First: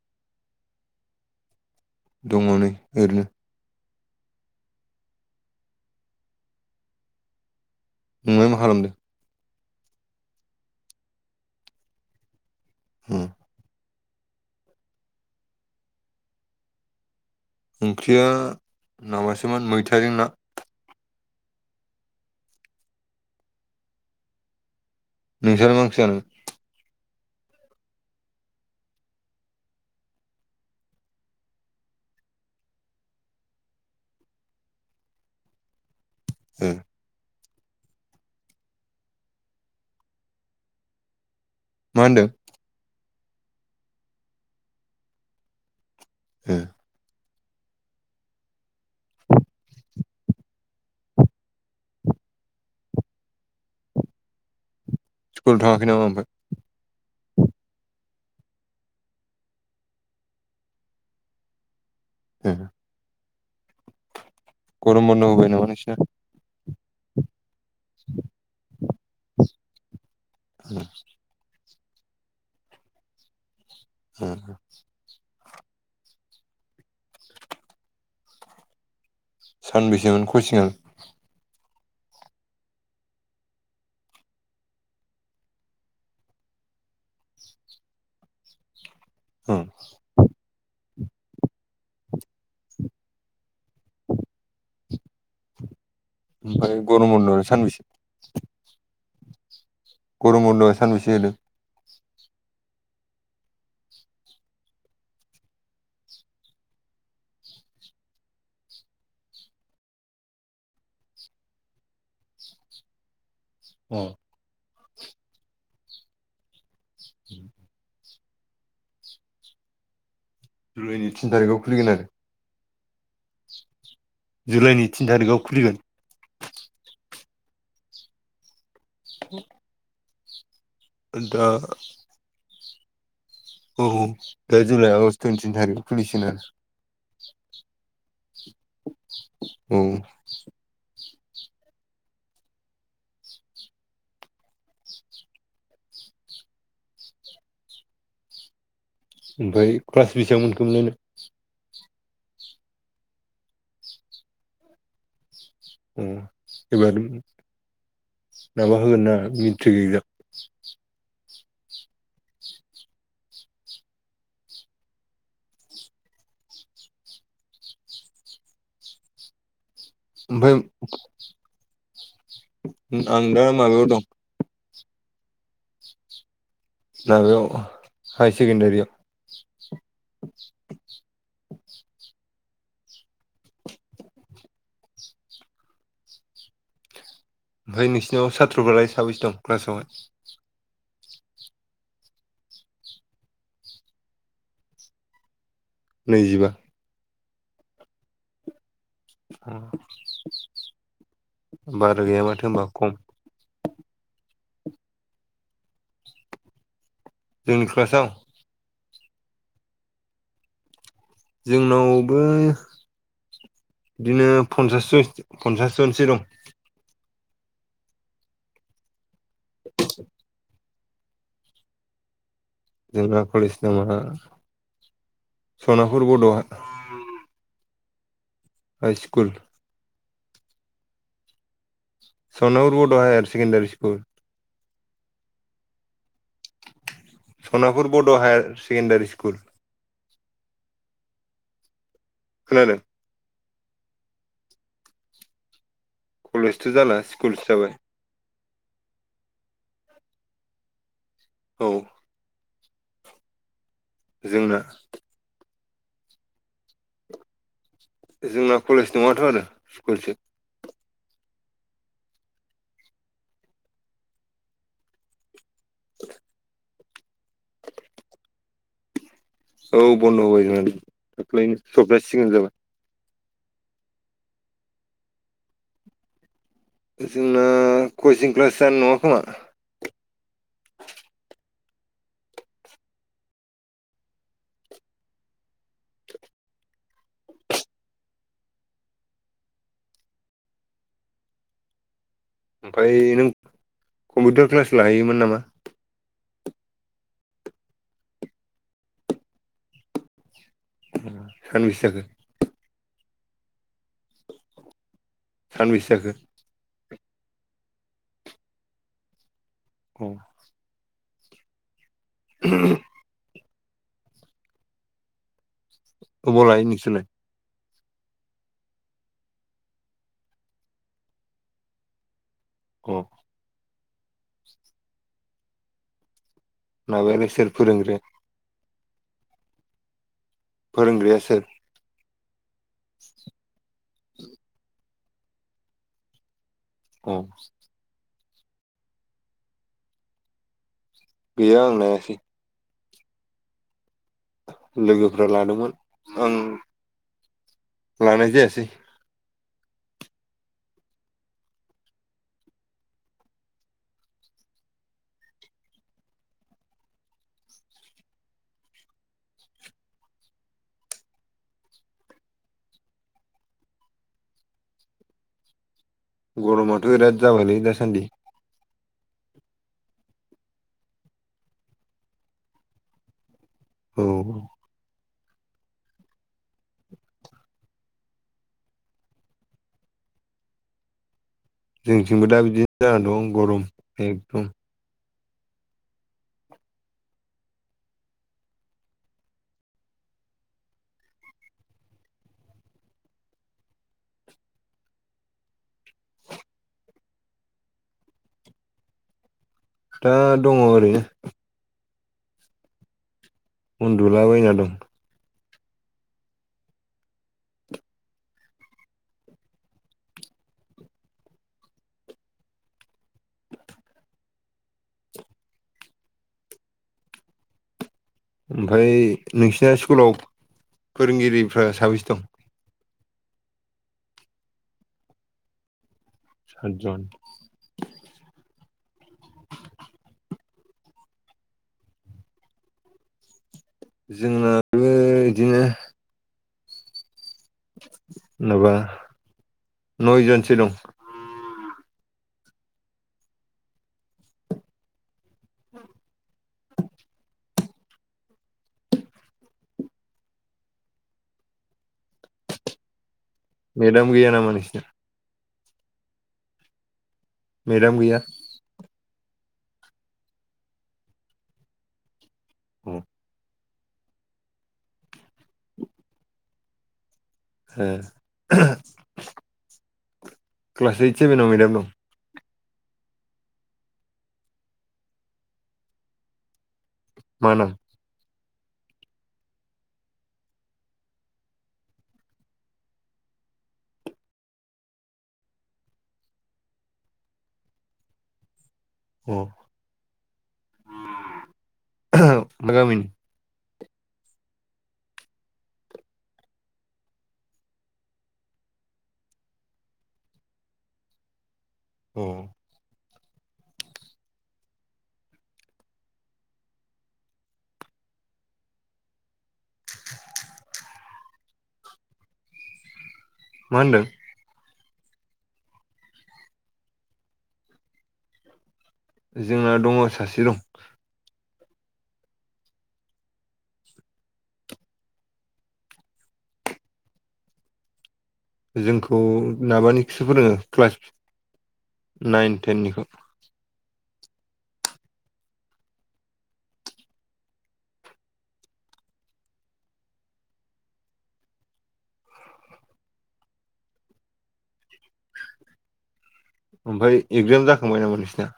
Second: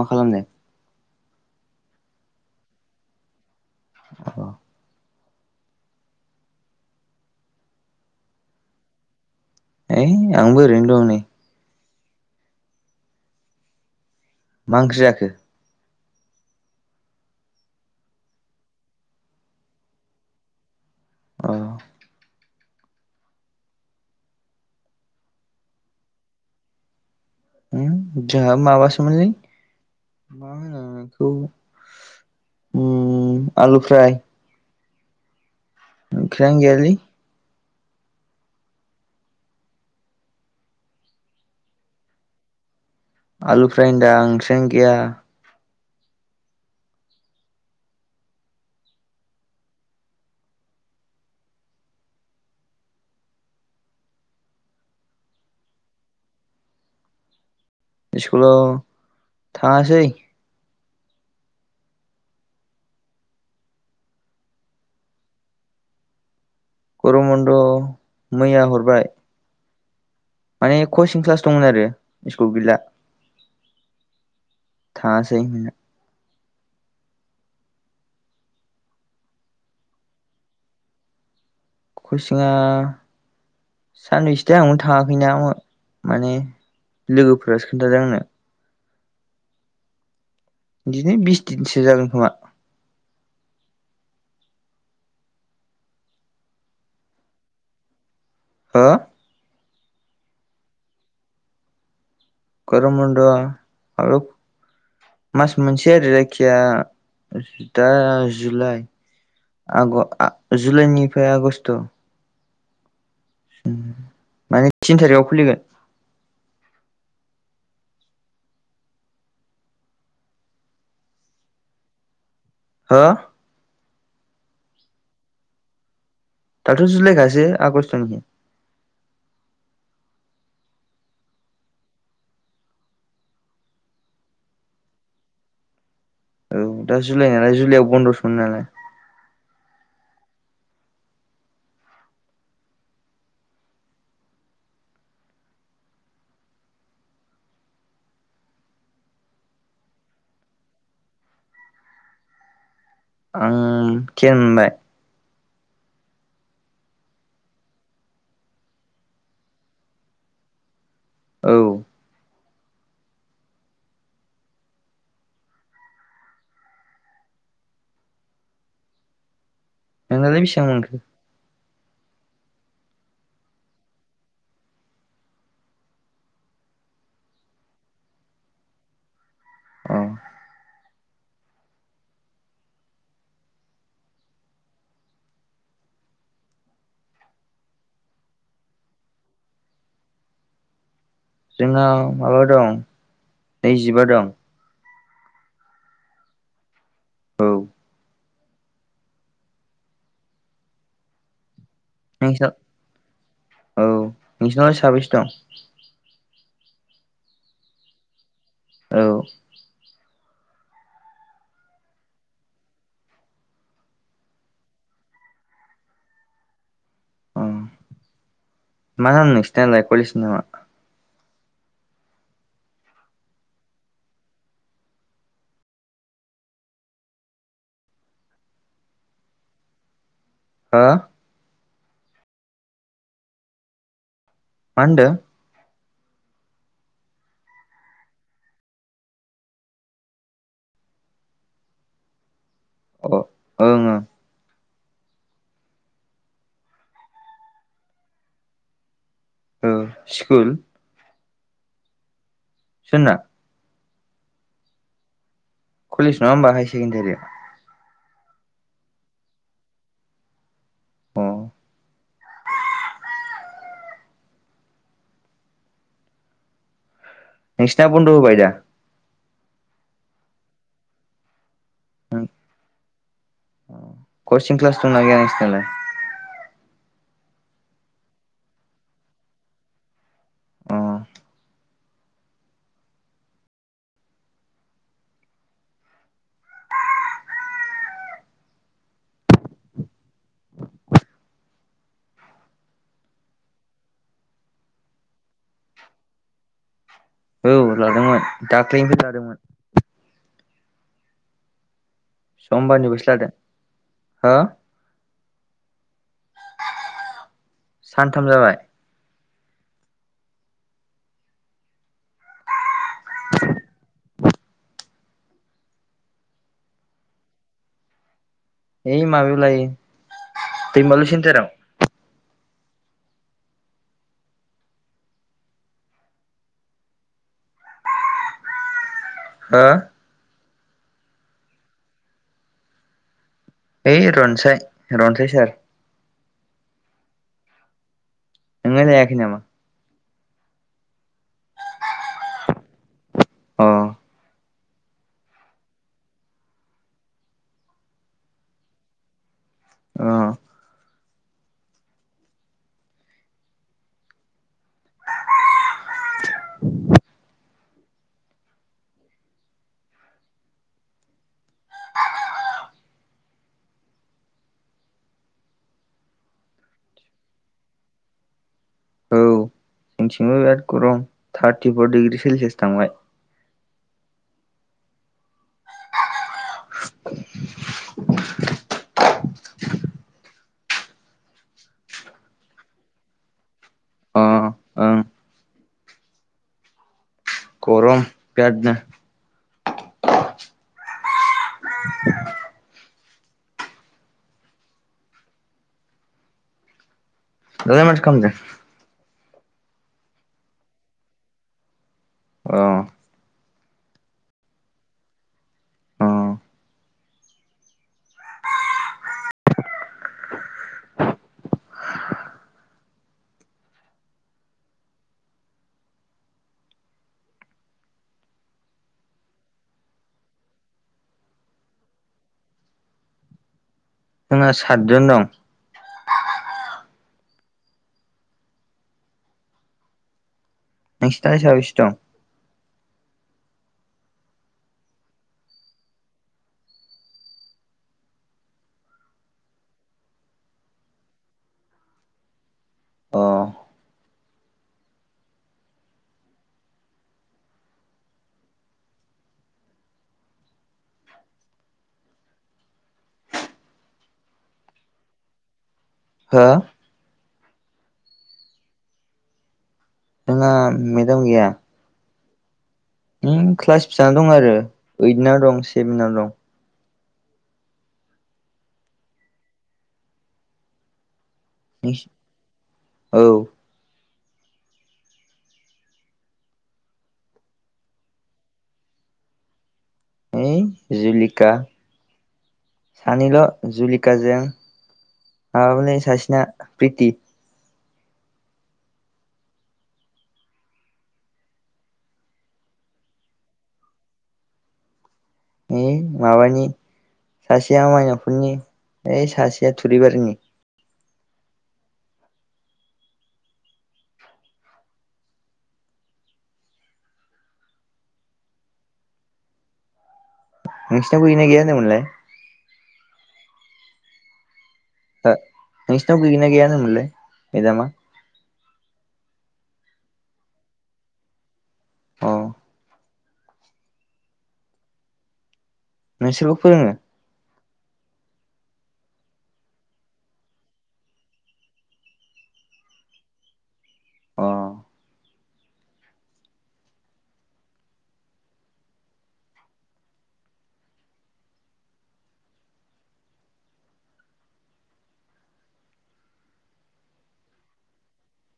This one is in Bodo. मा खालामदों? दङ नै ओरैनो अ नों आं [unintelligible] है आंबो ओरैनो दं नै ए मा ओंख्रि जाखो? ओंख्रिया माबासोमोन मैथाजों ना अ नोंसिना मा ओंख्रि जाखो जोंहाबो माबासोमोनलै मा होनो बेखौ ओ आलुफ्राय ओंख्रिआनो ए गैयालै मा होनदों? आलु फ्राइ होनदां ओंख्रियानो गैया ए स्कुल थाङाखै नामा ओमफ्राय इसकुलाव थाङासै। ए गरम बन्द होबाय नामा नोंसिना गरम बन्द मैया हरबाय। माने उम कचिं क्लास दंमोन आरो इस्कुल गैला। ए दोनैना [unintelligible] सानबैसेनि खसिंङा खसिंआ सानबैसोथाय आंबो थाङाखैना माने लोगोफोरासो खोन्थादोंमोन आंनो ह बिदिनो बिस दिनसो जागोन खोमा ओमफ्राय गरम बन्द आलाय सानबैसे हा गरम बन्द आ सानबैसे होनदों गरम बन्द आ ओ मास मोनसे आरो जायखिया दा जुलाइ जुलाइनिफ्राय आगषट औ माने थिन थारिगाव खुलिगोन ओम जुलाइनि थिन थारिगाव खुलिगोन आरो हो जुलाइनि थिन थारिगाव खुलिगोन दाथ' जुलायखासो आगष्ट'नि [inaudible] दा [unintelligible] औ दा जुलाइ आगष्ट'नि थिन थारिग खुलिसिगोन आरो औ दा जुलाय नालाय जुलायाव बन्दसो मोनो नालाय औ। ओमफाय क्लास बेसेबां मोनखोमोनलाय नों? आं थेन मोनबाय अ एबार माबा होगोन ना मिट्रिग एगजाम? औ नोंनालाय ओमफाय बेसेबां मोनखो आं दा माबायाव दं माबायावब हाय सकेणन्दारियाव अ ओमफाय नोंसिनाव साथ्र'फालाय साबैसे दं क्लासावहाय? जोंनाव माबा दं नैजिबा दं नैजिबा औ बारा गैया माथो होनबा नोंसिनाव खम औ नोंसिनावलाय साबैसे दं? जोंनि क्लासाव? औ जोंनावबो बिदिनो पन्सास जन पन्सास जनसो दं अ मा नाम नोंसिनालाय कलेजनि नामा? जोंना कलेज नामा सनापुर बड' हाइस्कुल हा? सनाफुर बड' हायार सेकेणडारि स्कुल मा होनदों? सनापुर बड' हायार सेकेण्डारि स्कुल खोनादों? अ ओं ओं कलेजथ' जाला स्कुलसो जाबाय औ स्कुल औ सोरना? जोंना कलेज नङा होमबा हाय सेकेणडारिया? जोंना कलेज नङाथ' आरो स्कुलसो अ नोंसिना बन्द' होबाय दा? औ बन्द' होबाय जोंना दाख्लैनो सप्तासे सिगां जाबाय अ कसिं क्लास दंना गैया नोंसिनालाय? जोंना कचिं क्लासा जानाय नङा खोमा अ ओमफाय नों कम्पिउटार क्लास लाहैयोमोन नामा? औ लादोंमोन दाख्लैनिफ्राय लादोंमोन। सानबैसे जाखो? समबारनिबोसो लादों हो सानबैसे जाखो? सानथाम जाबाय। औ [unintelligible] अबाव लायो नोंसोरलाय? है माबायाव दैमालु सेन्थाराव। औ माबायालाय सोर फोंरोंग्राया? हो? फोरोंग्राया सोर? है रनसाय रनसाय सार औ नोंलाय नायाखैनामा? गैया आं नायाखै अह लोगोफ्रा लादोंमोन आं लानाय जायासै अह गरमाथ' बिराद जाबायालै दासान्दि? औ जोंथिंबो बिराद गरम थार्टिफर डिग्रि सेलसियास थांबाय औ जोंथिंबो दा बिदिनो जानानानै दं गरम अ एकदम ओं बेरादनो दालाय माथो खामदों? दा दङ ओरैनो अ उन्दुलाबायना दं। अ ओमफफ्राय नोंसिना स्कुलाव फोरोंगिरिफ्रा साबैसे दं? जोंहा सातजन दं। सात जन नोंसिना साबैसे दं? जोंनाबो बिदिनो माबा नयजनसो दं अ औ मेदाम गैया नामा नोंसिना? हा? मेलाम गैया? आ मेदाम गैया अ होम क्लास फिसाना दं आरो ओइदाव दं सेभेनाव दं ए क्लास ओइत सेबेनाव मेडाम दं? नोंसि औ मा नाम? ओइ जुलिका सानै ल' जुलिका जों माबालै सासिना प्रिथि अ मा गामिनि? ओइ माबानि सासेया माइनावफोरनि ओइ सासेया थुरिबारिनि औ नोंसिना गैगोना गैया होनदोंमोनलाय? मा होनदों? नोंसिनाव गैगोनना गैयानोमोनलाय मेदामा? जोंना दङ सासे दं। औ नोंसोरबो फोरोङो? जोंखौ माबानिखौसो फोरोङो क्लास नाइन टेननिखौ अह ओमफ्राय एगजाम जाखांबाय नामा नोंसिना?